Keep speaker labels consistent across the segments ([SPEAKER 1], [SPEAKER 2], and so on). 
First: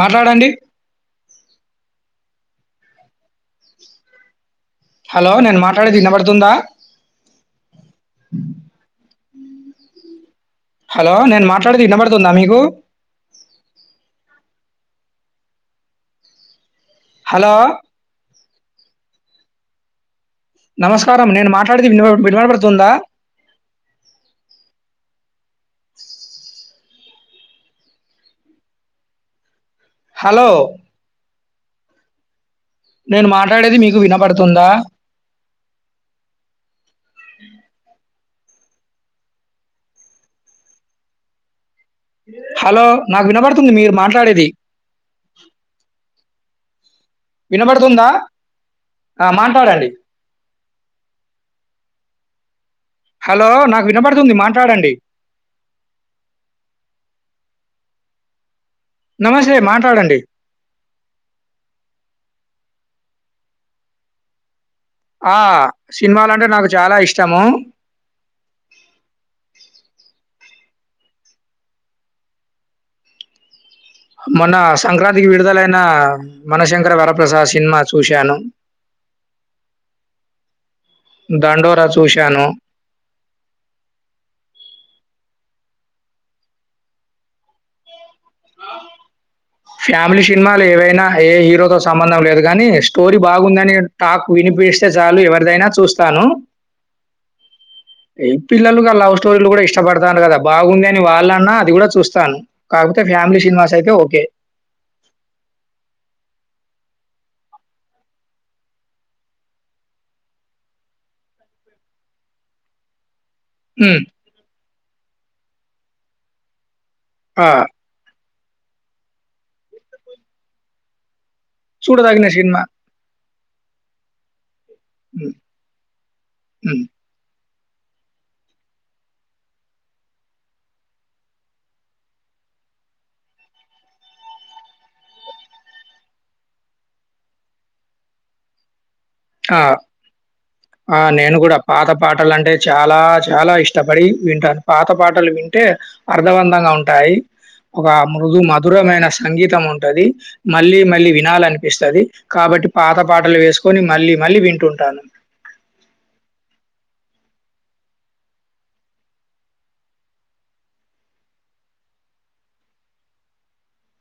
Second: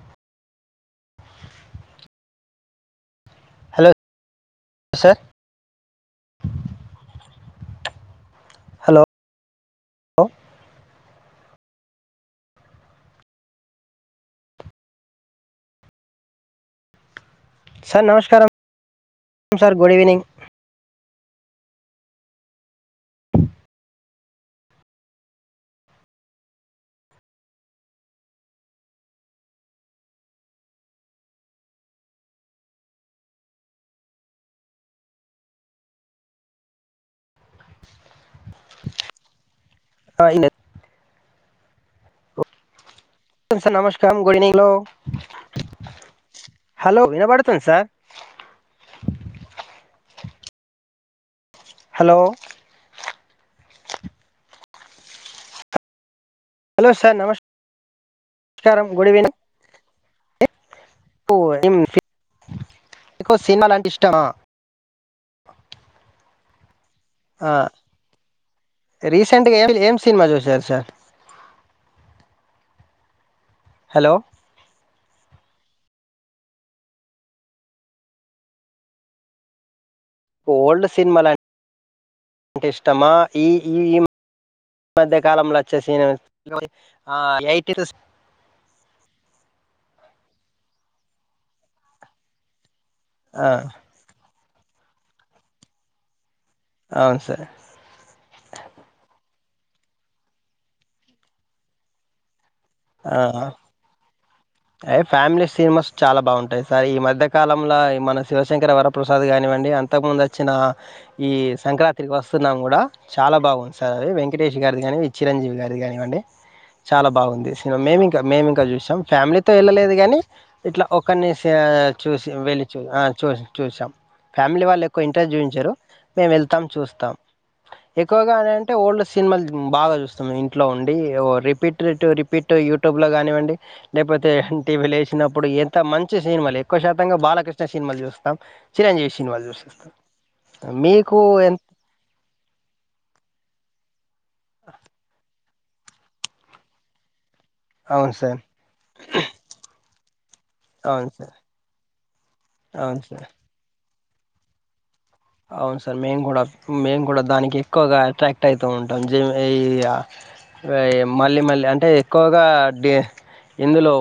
[SPEAKER 1] మాట్లాడండి
[SPEAKER 2] hello sir
[SPEAKER 1] hello నేను మాట్లాడేది వినబడుతుందా
[SPEAKER 2] హలో
[SPEAKER 1] హలో నేను మాట్లాడేది వినబడుతుందా మీకు హలో
[SPEAKER 2] సార్ నమస్కారం మ్ సార్ గుడ్ ఈవినింగ్
[SPEAKER 1] నమస్కారం నేను మాట్లాడితే వి వినవడబడపడుతుందా హలో నేను మాట్లాడేది మీకు వినపడుతుందా
[SPEAKER 2] ఆ ఇన
[SPEAKER 1] హలో నాకు వినబడుతుంది
[SPEAKER 2] సార్
[SPEAKER 1] మీరు
[SPEAKER 2] నమస్కారం గుడ్
[SPEAKER 1] మాట్లాడేది.
[SPEAKER 2] ఈవినింగ్ హలో వినబడుతుంది సార్
[SPEAKER 1] వినబడుతుందా ఆ మాట్లాడండి
[SPEAKER 2] హలో
[SPEAKER 1] హలో నాకు వినపడుతుంది మాట్లాడండి
[SPEAKER 2] హలో సర్ నమస్ మస్కారం గుడ్ ఈవినింగ్
[SPEAKER 1] ట్లాడండి
[SPEAKER 2] కు ఏం సి మీకు సినిమాలంటే ఇష్టమా
[SPEAKER 1] ఆ సినిమాలంటే నాకు చాలా ఇష్టము.
[SPEAKER 2] ఆ రీసెంట్గా ఏం ఏం సినిమా చూసారు సర్
[SPEAKER 1] మొన్న సంక్రాంతికి విడుదలయిన మనశంకర వరప్రసాద్ సినిమా చూశాను
[SPEAKER 2] ఓల్డ్ సినిమలం
[SPEAKER 1] దండోరా చూశాను.
[SPEAKER 2] టే ఇష్టమా ఈ ఈ ఈ మధ్య కా కాలంలో వచ్చ స ఆ ఎయిటీస్
[SPEAKER 1] ఫ్యామిలీ సినిమాలు ఏవైనా ఏ హీరోతో సంబంధం లేదు కానీ స్టోరీ బాగుందని టాక్ విని పిలిస్తే చాలు ఎవరిదైనా చూస్తాను
[SPEAKER 2] అవును సార్
[SPEAKER 1] ఏ పిల్లలుగ లవ్ స్టోరీలు కూడా ఇష్టపడతాను కదా బాగుంది అని వాళ్ళన్నా అది గూడ చూస్తాను కాకపోతే
[SPEAKER 2] ఆ,
[SPEAKER 1] ఫ్యామిలీ సినిమాసయితె ఓకే
[SPEAKER 2] ఏ ఫ్యామిలీ సినిమాస్ చాలా బాగుంటాయి సార్ ఈ మధ్యకాలంలో మన శివశంకర వరప్రసాద్ కానివ్వండి అంతకుముందు వచ్చిన ఈ సంక్రాంతికి వస్తున్నాం కూడా చాలా బాగుంది సార్
[SPEAKER 1] హ్మ్.
[SPEAKER 2] అవి వెంకటేష్ గారిది కానీవి చిరంజీవి గారిది కానివ్వండి చాలా
[SPEAKER 1] ఆ!
[SPEAKER 2] బాఉంది మేమింకా మేము ఇంకా చూసాం ఫ్యామిలీతో వెళ్ళలేదుగాని ఇట్లా ఒకరిని ఇగ
[SPEAKER 1] చూడదగిన
[SPEAKER 2] చూసి
[SPEAKER 1] సినిమా.
[SPEAKER 2] వెళ్ళి చూ ఆ చూ చూసాం ఫ్యామిలీ వాళ్ళు ఎక్కువ
[SPEAKER 1] హ్మ్.
[SPEAKER 2] ఇంట్రెస్ట్ చూయించరు మేము వెళ్తాం
[SPEAKER 1] హ్మ్.
[SPEAKER 2] చూస్తాం ఎక్కువగా అ అంటే ఓల్డ్ సినిమాలు బాగా జూస్తం ఇంట్లో ఉండి ఓ రిపీటట్ రీ పిట్ యూట్యూబ్ లో కానివ్వండి లేకపోతే టీవీలో ఏశినప్పుడు ఎంత మంచి సినిమాలు ఎక్కువ శాతంగా బాలకృష్ణ సినిమాలు చూస్తాం చిరంజీవి సినిమాలు
[SPEAKER 1] ఆ
[SPEAKER 2] చూసేస్తాం
[SPEAKER 1] ఆ
[SPEAKER 2] మీకు
[SPEAKER 1] నేను
[SPEAKER 2] ఎ
[SPEAKER 1] కూడా పాత పాటలు అంటే చాలా చాలా ఇష్టపడి వింటాను పాత పాటలు వి అంటే అర్థవంతంగా ఉంటాయి. ఒక
[SPEAKER 2] అవును
[SPEAKER 1] మృదు
[SPEAKER 2] సార్
[SPEAKER 1] మధురమైన సంగీతం ఉంటది. మళ్ళీ
[SPEAKER 2] అవును
[SPEAKER 1] మళ్ళీ
[SPEAKER 2] సార్
[SPEAKER 1] వినాలనిపిస్తది. కాబట్టి పాత
[SPEAKER 2] అవును సార్
[SPEAKER 1] పాటలు వేసుకొని. మళ్లీ. మళ్ళీ వింటుంటాను.
[SPEAKER 2] అవును సార్ మేము కూడా మేము కూడా దానికి ఎక్కువగా అట్రాక్ట్ అయితూ ఉంటాం. ఆహ్ ఈ య మళ్ళీ మళ్ళీ అంటే ఎక్కువగా ఇందులో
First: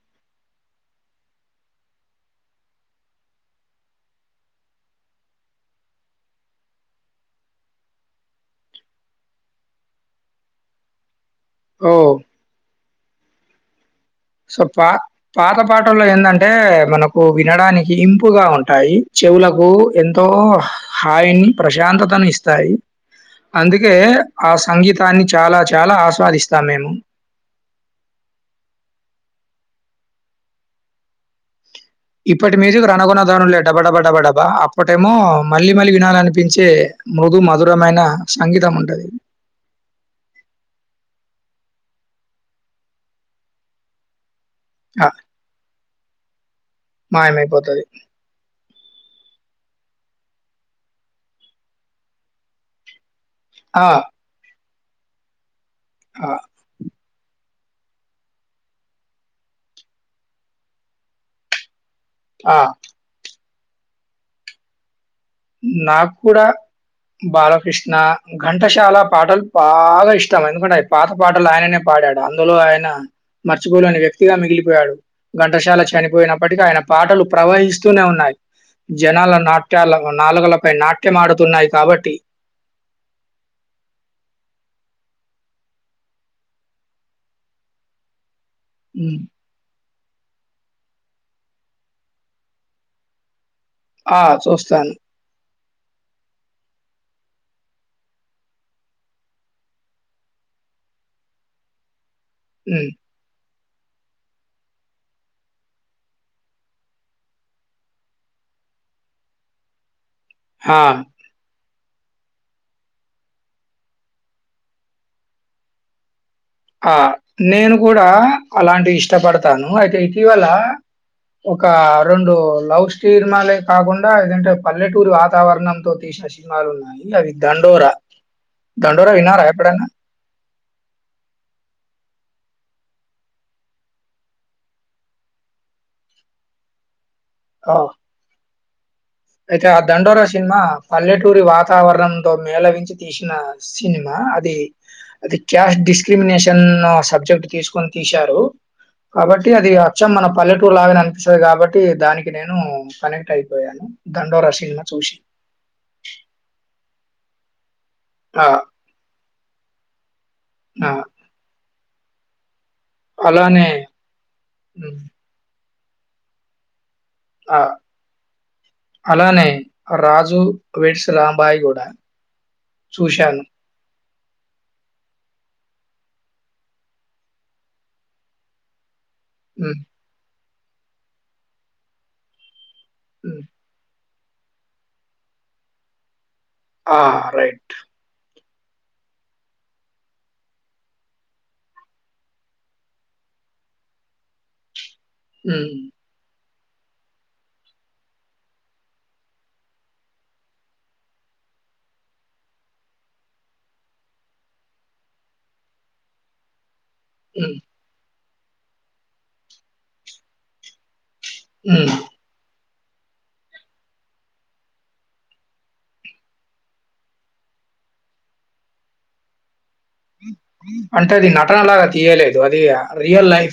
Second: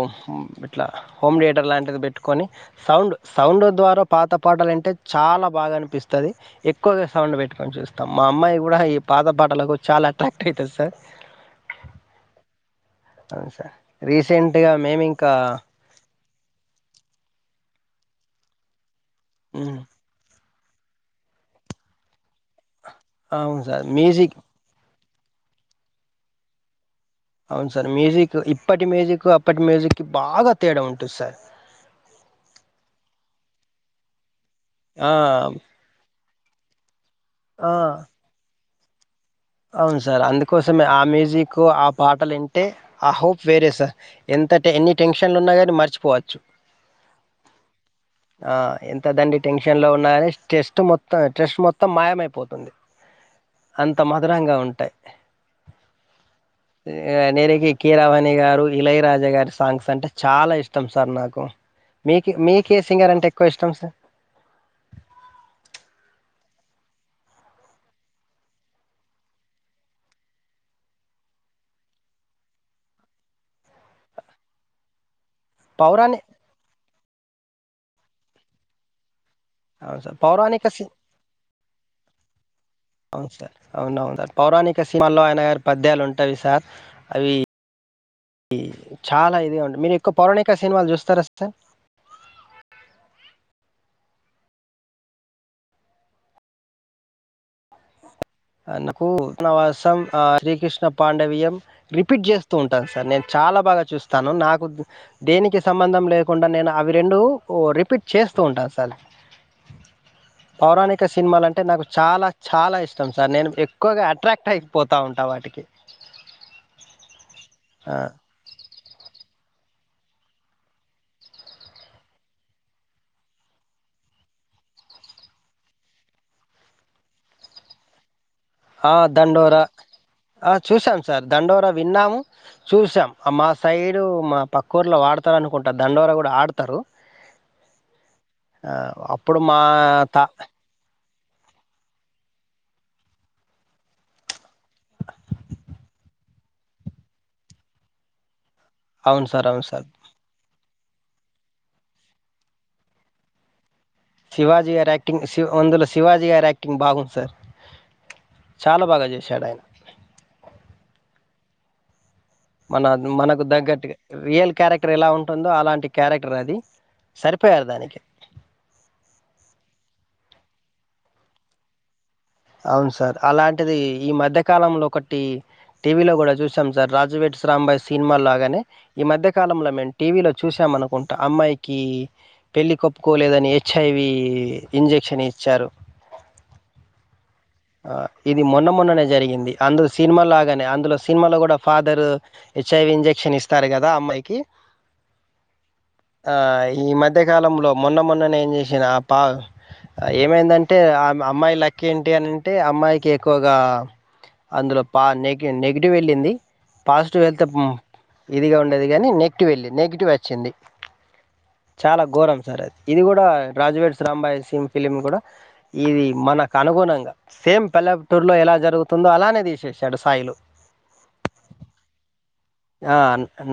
[SPEAKER 2] ఇట్లా హోమ్ థియేటర్ లాంటిది పెట్టుకొని సౌండ్ సౌండ్ ద్వారా పాత పాటాలు వింటే చాలా బాగా అనిపిస్తది. వస్తది ఎక్కువగా సౌండ్ పెట్టుకొని చూస్తాం. మా అమ్మాయి కూడా ఈ పాత పాటలకు చాలా అట్రాక్ట్ అయితది సార్.
[SPEAKER 1] ఓ.
[SPEAKER 2] ఆహ్ సార్.
[SPEAKER 1] సో
[SPEAKER 2] రీసెంట్గా
[SPEAKER 1] పా
[SPEAKER 2] మేము ఇంకా
[SPEAKER 1] పాత పాటల్లో ఏందంటే మనకు వినడానికి. ఇంపుగా ఉంటాయి. చెవులకు ఎంతో. హాయిని ప్రశాంతతను ఇస్తాయి.
[SPEAKER 2] అవును సార్
[SPEAKER 1] అందుకే
[SPEAKER 2] మ్యూజిక్
[SPEAKER 1] ఆ సంగీత్. దాన్ని చాలా చాలా ఆస్వాదిస్తాను నేను.
[SPEAKER 2] అవును సార్ మ్యూజిక్ ఇప్పటి మ్యూజిక్ అప్పటి మ్యూజిక్ బాగా తేడా ఉంటది సార్.
[SPEAKER 1] ఇప్పటి మ్యూజిక్ రనుకొన్నధానం లేటప టప టప టపా.
[SPEAKER 2] ఆ
[SPEAKER 1] అప్పటేమో మళ్ళీ మళ్ళీ వినాలని. పించే. మృధు
[SPEAKER 2] ఆ
[SPEAKER 1] మధురమైన సంగీతం ఉం. అదే
[SPEAKER 2] అవును సార్ అందుకోసమే ఆ మ్యూజిక్ ఆ పాటలు వింటే ఆ హోప్ వేరే సార్. ఎంత టే ఎన్ని
[SPEAKER 1] ఆ!
[SPEAKER 2] టెన్షన్లు ఉన్నా కానీ మర్చీ. పోవచ్చు.
[SPEAKER 1] మాయమైపోతది.
[SPEAKER 2] ఆహ్ ఎంత దండి టెన్షన్ లో ఉన్నా కాని స్ట్రెస్ట్ మొత్తం స్ట్రెస్ మొత్తం మాయమైపోతుంది.
[SPEAKER 1] ఆ!
[SPEAKER 2] అంత మర్. అంగా ఉంటాయి.
[SPEAKER 1] ఆహ్
[SPEAKER 2] ఆహ్ నేరకి, కిరవాణి గారు, ఇలయరాజా గారి సాంగ్స్ అంటే చాలా ఇష్టం సార్ నాకు.
[SPEAKER 1] ఆ!
[SPEAKER 2] మీకు ఏ సింగర్ అంటే. కష్టం సార్.
[SPEAKER 1] నాకు కూడా బాలకృష్ణ, ఘంటశాల పాటలు బాగా ఇష్టం. ఎందుకంటే పాత పాటలు ఆయననే పాడాడు. అందులో ఆయన మర్చిపోలేని వ్యక్తిగా మిగిలిపోయాడు. ఘంటషాల
[SPEAKER 2] పౌరాణి
[SPEAKER 1] చనిపోయినప్పటికి ఆయన పాటలు ప్రవహిస్తూనే ఉన్నాయి జనాలను. నాట్యాల.
[SPEAKER 2] సార్. అవును
[SPEAKER 1] నాలుకలపై నాట్యమాడుతున్నాయి కాబట్టి.
[SPEAKER 2] సార్ అవునువును. మళ ఆయన గారి పద్యాలు ఉంటావి సార్ అవి.
[SPEAKER 1] హ్మ్.
[SPEAKER 2] చాల ఇదిగ ఉంటాయ్ మీర్ ఎక్. పౌరణిక సినిమాలు చూస్తార సార్
[SPEAKER 1] ఆ చుస్తాను
[SPEAKER 2] నాకు ఉనవాసం ఆ శ్రీకృష్ణ పాండవియం రి రిపీట్ చేస్తూ ఉంటాను
[SPEAKER 1] హ్మ్.
[SPEAKER 2] సార్ నేను చాల బాగ చూస్తాను నాకు దేనికి సంబంధం లేకుండ నేను అవి రెండు రిపీట్ చేస్తూ ఉంటాను సార్
[SPEAKER 1] ఆ!
[SPEAKER 2] పౌరాణిక సినిమాలు అంటే నాకు చాల చాల ఇష్ ష్టం సార్ నేను ఎక్కువగా అట్రాక్ట్ అయిపోతా ఉంటా వాటికి
[SPEAKER 1] ఆ నేను
[SPEAKER 2] ఆ
[SPEAKER 1] కూడ అలాంటి ఇ ష్టపడతాను అయితే ఇటీవల ఒక రెండు లవ్ సినిమాలే కాకుండా ఏదంటే పల్లెటూరి వాతావరణంతో తీసిన సినిమాలు ఉన్నాయి దండోర
[SPEAKER 2] ఆ
[SPEAKER 1] విన్నారా
[SPEAKER 2] దండోర
[SPEAKER 1] ఎప్పుడైనా?
[SPEAKER 2] ఆ చూసాం సార్ దండోర విన్నాము చూసాం మా సైడు మా పక్కూర్లో వడతారునుకుంటా దండోర కూడా ఆడతారు
[SPEAKER 1] ఔను
[SPEAKER 2] ఆ అప్పుడు మా
[SPEAKER 1] అయితే ఆ
[SPEAKER 2] తా
[SPEAKER 1] దండోరా సినిమా పల్లెటూరి వాతావరణంతో మేళవించి తీసిన సినిమా. అది అది క్యాస్ట్ డిస్క్రిమినేషన్ సబ్జెక్ట్ తీసుకొని తీశారు.
[SPEAKER 2] అవును సార్
[SPEAKER 1] కాబట్టి
[SPEAKER 2] అవును
[SPEAKER 1] అది
[SPEAKER 2] సార్
[SPEAKER 1] అచ్చం మన పల్లెటు టూరు లాగా అనిపిస్తుంది కాబట్టి, దానికి నేను కనెక్ట్ అయిపోయాను 'దండోర'
[SPEAKER 2] శివాజీ
[SPEAKER 1] సినిమా
[SPEAKER 2] గారి
[SPEAKER 1] చూసి.
[SPEAKER 2] యాక్టింగ్ శివ అందులో శివాజీ గారి యాక్టింగ్ బాగుంది సార్
[SPEAKER 1] ఆ!
[SPEAKER 2] చాలా బాగా చేశాడు ఆయన
[SPEAKER 1] ఆ
[SPEAKER 2] మన మనకు
[SPEAKER 1] అలానే
[SPEAKER 2] తగ్గట్గా రియల్ క్యారెక్టర్
[SPEAKER 1] హ్మ్.
[SPEAKER 2] ఎలా ఉంటుందో అలాంటి క్యారెక్టర్ అది
[SPEAKER 1] ఆ
[SPEAKER 2] సరిపోయారు దానికి
[SPEAKER 1] అలనే ఆ రాజు వెడ్స్ రాంబాయి గూడ
[SPEAKER 2] అవును సార్ అలాంటిది ఈ మధ్యకాలంలో ఒకటి టీవీలో కూడా చూసాం సార్ రాజు వెడ్స్ రాంబాయ్ సినిమా లాగానె ఈ మధ్య కాలంలో
[SPEAKER 1] హ్మ్.
[SPEAKER 2] మేము టీవీలో చూసాము అనుకుంటా అమ్మాయికి పెళ్లి
[SPEAKER 1] హ్మ్.
[SPEAKER 2] కోప్పుకోలేదని హెచ్ఐవి ఈ ఇంజక్షన్ ఇచ్చారు
[SPEAKER 1] ఆ రైట్
[SPEAKER 2] ఆ ఇది మొన్న మొన్ననే జరిగింది. అందు సినిమా లాగానే, అందులో సినిమాలో కూడా ఫాదర్ హెచ్ఐవి ఇంజక్షన్ ఇస్తారు కదా అమ్మాయికి,
[SPEAKER 1] ఉమ్
[SPEAKER 2] ఈ మధ్యకాలంలో మొన్న మొన్న నేను చేసిన ఆ పా ఏమైందంటే ఆ అమ్మాయి లక్కి ఏంటి అని అంటే అమ్మాయికి ఎక్కువగా అందులో పా నెగి్ నెగిటివ్ వెళ్ళింది పాజిటివ్ వెళ్తే
[SPEAKER 1] హ్మ్.
[SPEAKER 2] బ ఇదిగా ఉండేది గానీ నెగిటివ్ వెళ్ళింది నెగిటివ్ వచ్చింది
[SPEAKER 1] హ్మ్.
[SPEAKER 2] చాలా ఘోరం సార్ అది ఇది కూడా రాజువేట్స్ రాంబాయ్ సి ఫిలిం కూడా ఇది మనకు అనుగుణంగా సేమ్ పల్ల టూర్ లో ఎలా జరుగుతుందో అలానే తీసేసి
[SPEAKER 1] అంటది నటనలాగా తీయలే
[SPEAKER 2] ఆ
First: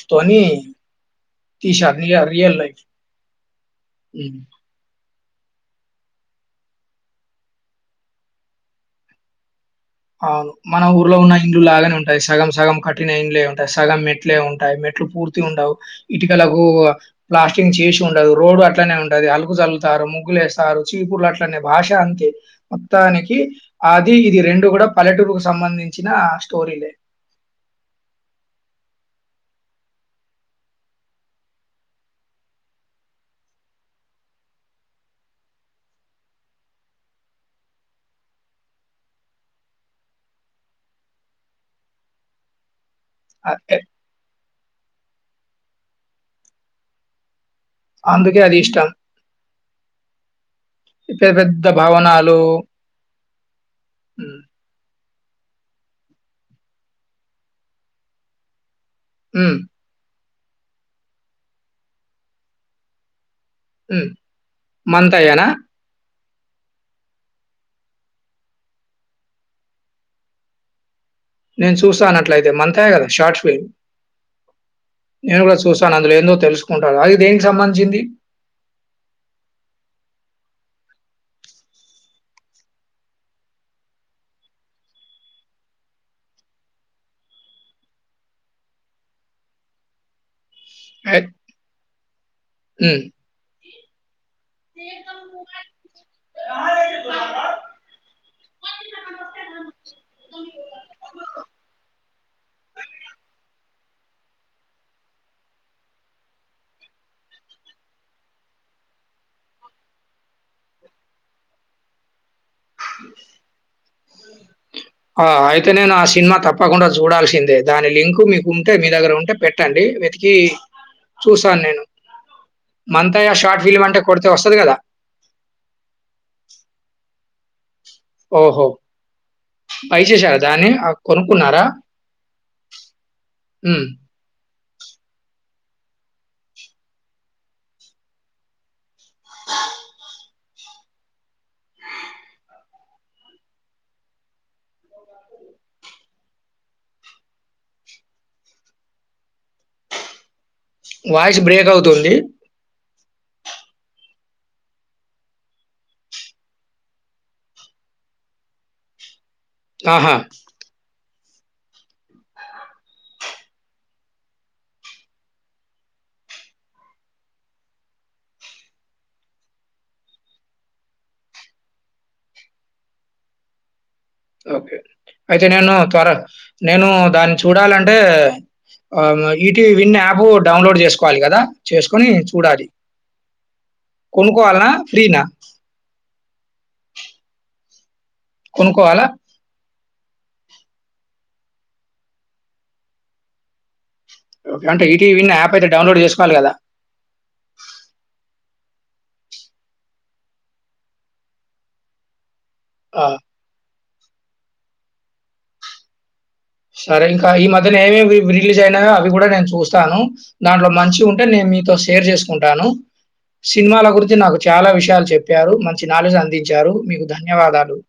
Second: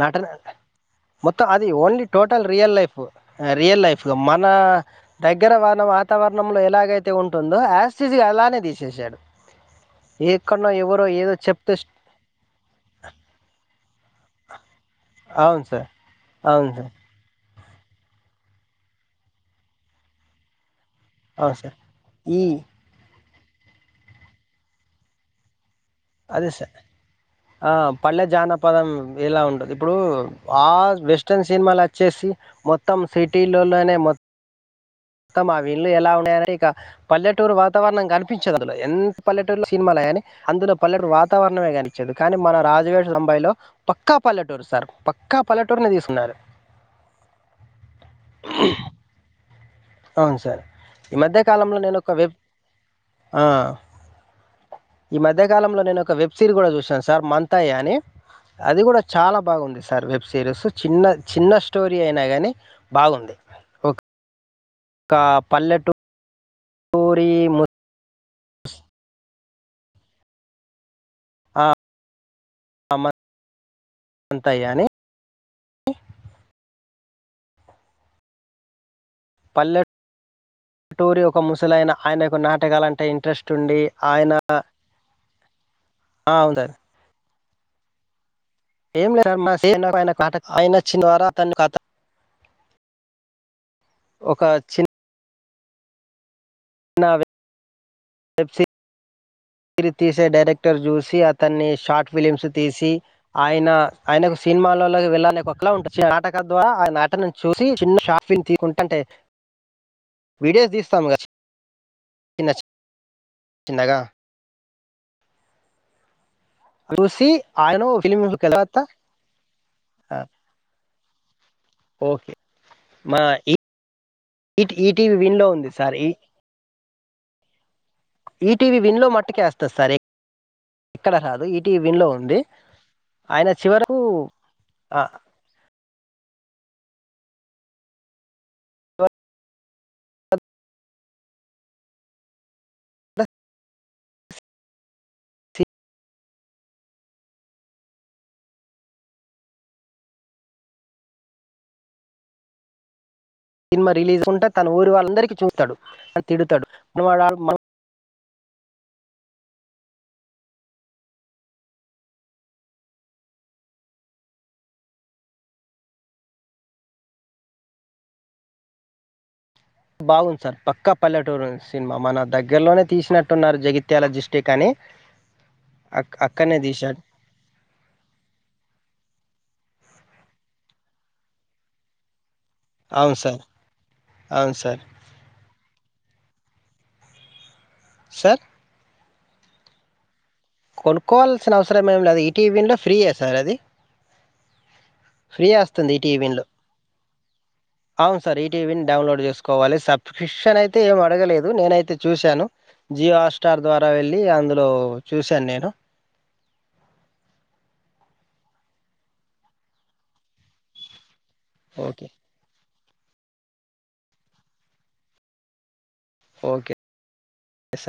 [SPEAKER 2] నటన మొత్తం అది only total real life real life
[SPEAKER 1] హ్మ్.
[SPEAKER 2] మన దగ్గర వాన వాతావరణంలో ఎలాగైతే ఉంటుందో యాస్టిజగా అలానే తీసేసారు
[SPEAKER 1] అవును మన ఊర్లో ఉన్న ఇండ్లు లాగానే ఉంటాయి సగం సగం కట్టిన ఇండ్ళ ఉంటాయి సగం మె ట్లే ఉంటాయి మెట్లు పూర్తి
[SPEAKER 2] అవును
[SPEAKER 1] ఉండవు
[SPEAKER 2] సార్
[SPEAKER 1] ఇకలకు
[SPEAKER 2] అవును సార్
[SPEAKER 1] ప్లాస్ కింగ్ చేసి ఉండదు రోడ్డు అట్లనే ఉంటది అలుగు చల్లుతారు ముగ్గులు వేస్తారు చీపుర్లు
[SPEAKER 2] అవును
[SPEAKER 1] అట్లనే
[SPEAKER 2] సార్
[SPEAKER 1] భాష అంతే
[SPEAKER 2] ఈ
[SPEAKER 1] మొత్తానికి కి అది ఇది రెండు కూడా పలెటూరు కు సంబంధిం
[SPEAKER 2] అదే సార్ ఆ పళ్ళే జానపదం ఇలా ఉంటదు ఇప్పుడు ఆ వెస్ట్రన్ సినిమాలు వచ్చేసి మొత్తం సిటీలల్లోనే మొత్తం మొత్తం ఆ వీళ్లు ఎలా ఉన్నాయని ఇక పల్లెటూరు వాతావరణం కనిపించదు అందులో ఎంత పల్లెటూరులో సినిమాలు కానీ అందులో పల్లెడు వాతావరణమే కానిపించదు కానీ మన రాజువేడ్ రంబాయ్ లో
[SPEAKER 1] అ ఎ
[SPEAKER 2] పక్కా పల్లెటూరు సా సార్ పక్కా పల్లెటూరిని తీసున్నారు
[SPEAKER 1] అందుకే అది ఇష్టం
[SPEAKER 2] అవును సార్ ఈ
[SPEAKER 1] పెద్ద
[SPEAKER 2] మధ్య
[SPEAKER 1] పెద్ద
[SPEAKER 2] కాలంలో నేను ఒక వెబ్
[SPEAKER 1] భవనాలు
[SPEAKER 2] ఆ
[SPEAKER 1] హ్మ్.
[SPEAKER 2] ఈ మధ్య కాలంలో నేను ఒక వెబ్ సిరీ కూడా చూసాను సార్ మంతాయ అని అది కూడా చాలా
[SPEAKER 1] హ్మ్.
[SPEAKER 2] బాగుంది సార్ వెబ్ సిీరీస్ చిన్న చిన్న స్టోరీ అయినా కాని బాగుంది
[SPEAKER 1] హు
[SPEAKER 2] ఒకా పల్లెటు టురి ము ఆ,
[SPEAKER 1] నేను చూస్తాను అట్లయితే మంతయ్య కదా షార్ట్ ఫల్మ్
[SPEAKER 2] మంతయ్య అని
[SPEAKER 1] నేను కూడా చూస్తాను అందులో ఏందో తెలుసుకో ఉంటారు అది దేనికి సంబంధించింది
[SPEAKER 2] పల్లె పల్లెటూరి ఒక ముసలైన ఆయనకు నాటకాలంటే ఇంట్రెస్ట్ ఉండి ఆయన అందే ఏం లేదు స్టేజ్ పైనా నట ఆయన
[SPEAKER 1] ఎ
[SPEAKER 2] వచ్చినవారా అతని అతన్
[SPEAKER 1] హ్మ్.
[SPEAKER 2] ఒక చిన్న
[SPEAKER 1] ఆ
[SPEAKER 2] అనావే మీరు తీసే డైరెక్టర్ చూసి అతన్ని షార్ట్ ఫిలిమ్స్ తీసి ఆయన ఆయనకు సినిమాలలోకి వెళ్ళాలనే ఒకక్కలా ఉంటుంది నాటక ద్వారా ఆయ నాటను చూసి చిన్న షాపిని తీకుంటే అంటే వీడియోస్ తీస్తాము కదా చిన్న చి చిన్నగా
[SPEAKER 1] ఆ అయితే నేను ఆ సినిమా తప్ప తప్పకుండా
[SPEAKER 2] చూసి
[SPEAKER 1] చూడాల్సిందే
[SPEAKER 2] ఆయన
[SPEAKER 1] దాని లింకు
[SPEAKER 2] ఫిలిం
[SPEAKER 1] మీకు ఉంటే
[SPEAKER 2] తర్వాత
[SPEAKER 1] మీ దగ్గర ఉంటే పెట్టండి వెతికి చూసి నేను
[SPEAKER 2] ఓకే మన
[SPEAKER 1] మంతాయ
[SPEAKER 2] ఈ
[SPEAKER 1] షార్ట్ ఫిల్మ్ అంటే కొడితే వస్తది
[SPEAKER 2] ఈ
[SPEAKER 1] కదా
[SPEAKER 2] ఈటీవీ విన్ లో ఉంది సార్ ఈ ఈటీవీ విన్ లో మట్టుకే వేస్తది సార్
[SPEAKER 1] బై చేసారా దాన్ని? ఆహ్,
[SPEAKER 2] ఎక్కడ రాదు
[SPEAKER 1] కొనుక్కున్నారా?
[SPEAKER 2] ఈటీవీ విన్ లో ఉంది ఆయన
[SPEAKER 1] హ్మ్.
[SPEAKER 2] చివరకు
[SPEAKER 1] వాయిస్ బ్రేక్ అవుతుంది
[SPEAKER 2] సినిమా రిలీజ్ ఉంటే తన ఊరి వాళ్ళందరికీ చూతాడు అని తిడుతాడు మనవాడు
[SPEAKER 1] ఆహా
[SPEAKER 2] బాగుంది సార్ పక్కా పల్లెటురుంది సినిమా మన దగ్గరలోనే తీసినట్టున్నారు జగిత్య
[SPEAKER 1] ఓకే అయితే నేను త్వర
[SPEAKER 2] అక్కడనే
[SPEAKER 1] నేను
[SPEAKER 2] తీశాడు
[SPEAKER 1] దాన్ని చూడాలంటే ఈటి విన్ యాప్ డౌన్లోడ్ చేసుకోవాలి కదా చేసుకోని చూడాలి
[SPEAKER 2] అవును సార్ అవును
[SPEAKER 1] కొనుకోవాలనా
[SPEAKER 2] సార్
[SPEAKER 1] ఫ్రీనా
[SPEAKER 2] సార్
[SPEAKER 1] కొనుక్కోవాలా
[SPEAKER 2] కొనుక్కోవాల్సిన అవసరం ఏం లేదు ఈటీవీ విన్ లో ఫ్రీయే సార్ అది
[SPEAKER 1] అంటే ఈటీవీ విన్
[SPEAKER 2] ఫ్రీ
[SPEAKER 1] యాప్ అయితే
[SPEAKER 2] వస్తుంది
[SPEAKER 1] డౌన్లోడ్
[SPEAKER 2] ఈటీవీ విన్
[SPEAKER 1] చేసుకోవాలి
[SPEAKER 2] లో
[SPEAKER 1] కదా
[SPEAKER 2] అవును సార్ ఈటీవీ విన్ డౌన్లోడ్ చేసుకోవాలి సబ్స్క్రిప్షన్ అయితే ఏం అడగలేదు నేనైతే చూశాను
[SPEAKER 1] ఆ!
[SPEAKER 2] జియో హాట్స్టార్ ద్వారా వెళ్ళి అందులో చూశాను నేను
[SPEAKER 1] సరే ఇంకా ఈ మధ్యనే ఏమేమి రిలీజ్ అయినాయో అవి కూడా నేను చూస్తాను దాంట్లో మంచి ఉన్ టే నేను మీతో షేర్
[SPEAKER 2] ఓకే
[SPEAKER 1] చేసుకుంటాను సినిమాల గురించి నాకు చాలా విషయాలు చెప్పారు మంచి చి నాలుజ
[SPEAKER 2] ఓకే
[SPEAKER 1] అందించారు మీకు ధన్యవాదాలు
[SPEAKER 2] సార్